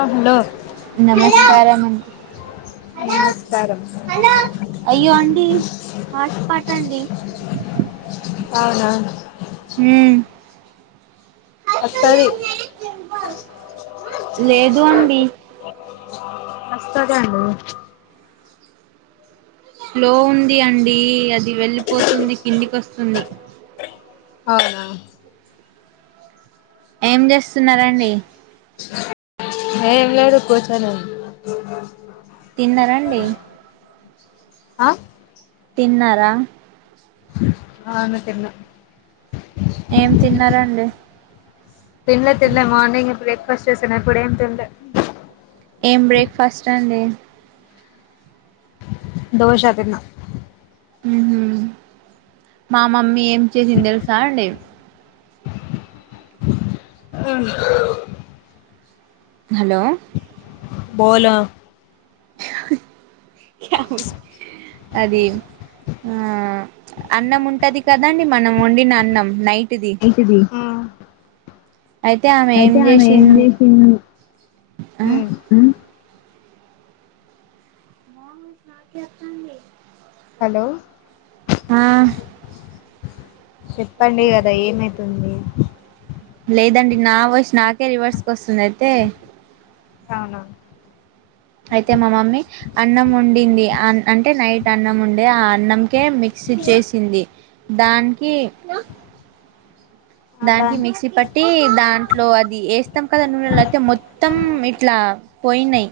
అ hello నమస్కారం అండి నమస్కారం హాట్ స్పాట్ అండి అవునా హ్మ్ వస్తది లేదు అండి వస్తదండి స్లో ఉంది అండీ అది వెళ్లిపోతుంది కిందికస్తుంది అవునా ఏం జేస్తున్నరండి ఏం లేదు కూచొని ఉన్ తిన్నర అండి ఆ తిన్నరా అవును తిన్న ఏం తిన్నరండి తిన్లే తిన్లే మార్నింగే బ్రేక్ఫాస్ట్ చేసానిప్పుడేం ఏం తిన్లే ఏం బ్రేక్ఫాస్ట్ అండి దోష తిన్న ఉమ్ హు మా మమ్మీ ఏం చేసింది తెలుసా అండి అహావు హలో బోలో అది ఆ అన్నంముంటది కదాండి మనం వండిన అన్నం నైట్ ది అయితే ఆమె ఏం జెష్ ఉమ్ ఆ నాకి వత్తాన్ది హలో ఆ చెప్పండి గదా ఏమైతుంది లేదండి నా వాయస్ నాకే రివర్స్ గొస్తుంది అయితే అవునా అయితే మా మమ్మీ అన్నం వండింది అ అంటే నైట్ అన్నం ఉండే ఆ అన్నంకే మిక్స్ చేసింది దానికి అదా దానికి మిక్సీ పట్టి దాంట్లో అది ఏస్తం కదా నూనెలో అయితే మొత్ మొత్తం ఇట్లా పోయినయి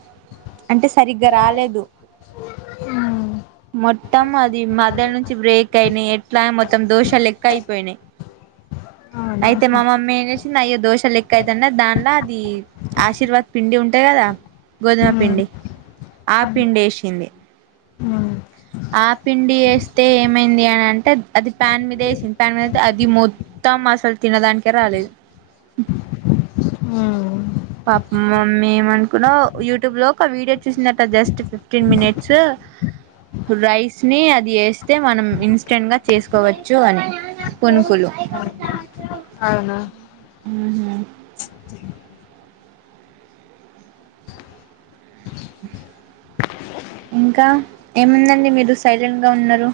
అంటే సరిగ్గ రాలేదు ఉమ్ మొత్తం అది [unintelligible] నుంచి బ్రేక్ అయినాయి ఎట్లా మొత్తం దోషాలు లెక్క అయిపోయినాయి అయితే మా మమ్మీ ఎం [unintelligible] దోశ లెక్క [unintelligible] దాంట్లో అది ఆశీర్వాద్ పిండి ఉంటాయి కదా గోధుమ పిండి ఆ పిండి [unintelligible] ఆ ఆ పిండి వేస్తే ఏమైంది అని అంటే అది ప్యాన్ మీద వేసింది ప్యాన్ మీద అయితే అది మో తం అసలు తినేదానికే రాలేదు ఉ పాపం మ మమ్మీ [unintelligible] అనుకున్నా యూట్యూబ్ లో ఒక ఆ వీడియో చూసిందట జస్ట్ ఫిఫ్టీన్ మినిట్స్ రైస్ ని అది ఎస్తే మనం ఇన్స్టెంట్ గా చేసుకోవచ్చు అని పోనుకులు అవున ఇంక ఏముందండి మీరు సైలెంట్ గా ఉన్నారు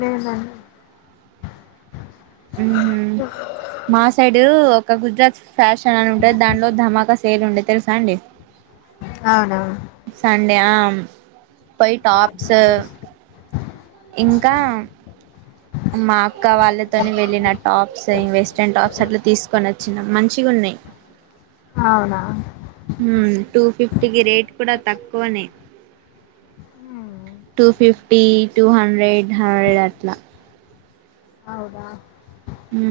లేద [unintelligible] ఆహ మా సైడ్ ఒక గుజరాత్ ఫ్యాషన్ అని ఉంటది దాంట్లో ధమాక సేల్ ఉండేది తెలుసా అండి అవునవును సండే ఆపోయి టాప్స్ ఇంకా మా అక్క వాళ్ళతోనే వెళ్ళిన టాప్స్ వెస్ట్రన్ టాప్స్ అట్ల తీసుకొని వచ్చిన మంచిగా ఉన్నాయి అవున టూ ఫిఫ్టీ కి రేట్ కూడ తక్కువనే two fifty two hundred hundred అట్ల అవున హు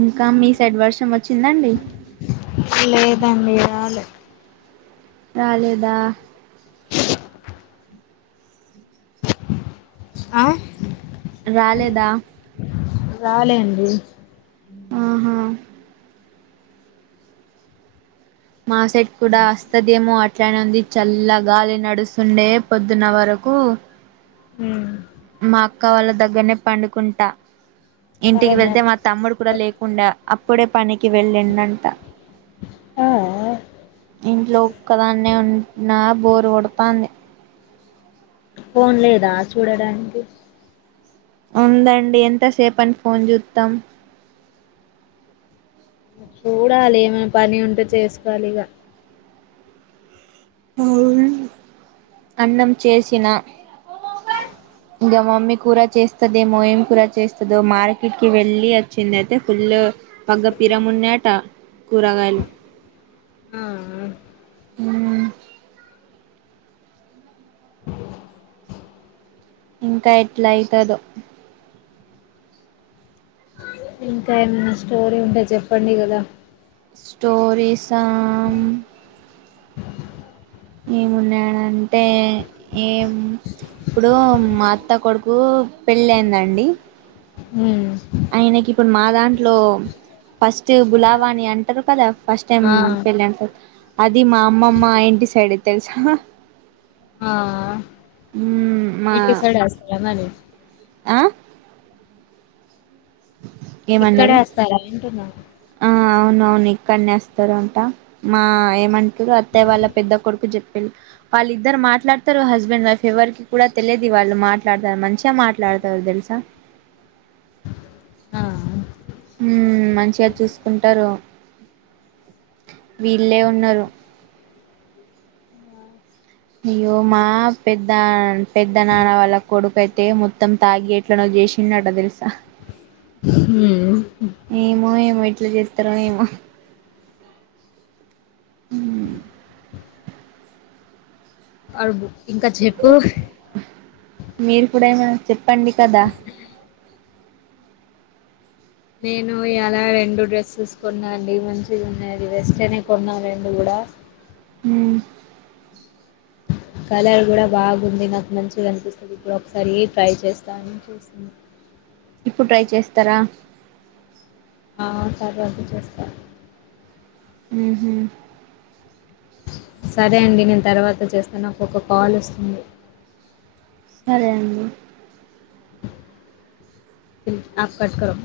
ఇంకా మీ సైడ్ వర్షం వచ్చింద అండి లేదండి రాలే రాలేద ఆ రాలేద రాలే అండి. ఆహా మా సైట్ కూడ వస్తదేమో అట్లానే ఉంది చల్లగాలి నడుస్తుండే పొద్దున్న వరకు మా అక్క వాళ్ళ దగ్గరనే పండుకుంట ఇంటికి అవునా వెళ్తే మా తమ్ముడు కూడ లేకుండా అప్పుడే పనికి వెళ్ళిండు అంట ఆ ఇంట్లో ఒక్కదాన్నే ఉన్న బోరు కొడతంది ఫోన్ లేద చూడడానికి ఉందండి ఎంతసేపు అంని ఫోన్ [unintelligible] చూడాలి ఏమన పని ఉంటే చేసుకోవాలి ఇగ [unintelligible] అన్నం చేసిన ఇంకా మమ్మీ కూర చేస్తుది ఏమో ఏమి కూర చేస్తుందో మార్కెట్కి వెళ్ళి వచ్చింది అయితే ఫుల్ [unintelligible] కూరగాయలు ఆ ఉ ఇంకా ఎట్లా అవుతుదో ఇంకా ఏమనా స్టోరీ ఉంటే చెప్పండి కదా, స్టోరీస్ ఆమ్ ఏమున్నాడంటే ఏం, ఇప్పుడు మా అత్త కొడుకు పెళ్ళి అయిందండి, హుమ్, ఆయనకి ఇప్పుడు మా దాంట్లో ఫస్ట్ బులావా అని అంటారు కదా, ఫస్ట్ టైమ్ ఆ పెళ్లంటే అది మా అమ్మమ్మ ఇంటి సైడే తెలుసా. ఆ మ్మ్ మా ఇటీ సైడస్తు మరి ఆ ఇక్కడే ఏమన్నారు వస్తారా వింటున్నా, ఆ అవును అవును ఇక్కడనే వస్తారు అంట మా ఏమంట, అత్తయ్య వాళ్ళ పెద్ద కొడుకు చెప్పి, వాళ్ళ ఇద్దరు మాట్లాడతారు హస్బెండ్ వైఫ్ ఎవ్వరికి కూడా తెలియదు వాళ్ళు మాట్లాడతారు మంచిగా మాట్లాడతారు తెలుసా, ఆ, హ మంచిగా చూసుకుంటారు వీల్లె ఉన్నారు. అయ్యో మా, పెద్ద పెద్ద నాన్న వాళ్ళ కొడుకు అయితే మొత్తం తాగి ఎట్లలను చేస్తాడట తెలుసా, హుమ్, ఏమో ఏమో ఇట్లా చేస్తార ఏమో, హ ఇంకా చెప్పు, మీరు కూడాడనా, చెప్పండి కదా, నేను ఇలా రెండు డ్రెస్సెస్ కొన్నా అండి మంచిది ఉన్నాది వెస్ట అనే కొన్నాను రెండు కూడా, హుమ్, కలర్ కూడా బాగుంది నాకు మంచిగా అనిపిస్తుంది ఇప్పుడు ఒకసారి ట్రై చేస్తానుని చూస్తుంది. ఇప్పుడు ట్రై చేస్తారా, ఆ తర్వాదు చేస్తారు. ఉహ, సరే అండి నేను తర్వాత చేస్తా నాకు ఒక కాల్ వస్తుంది. సరే అండి, తె ఆఫ కట్కటం.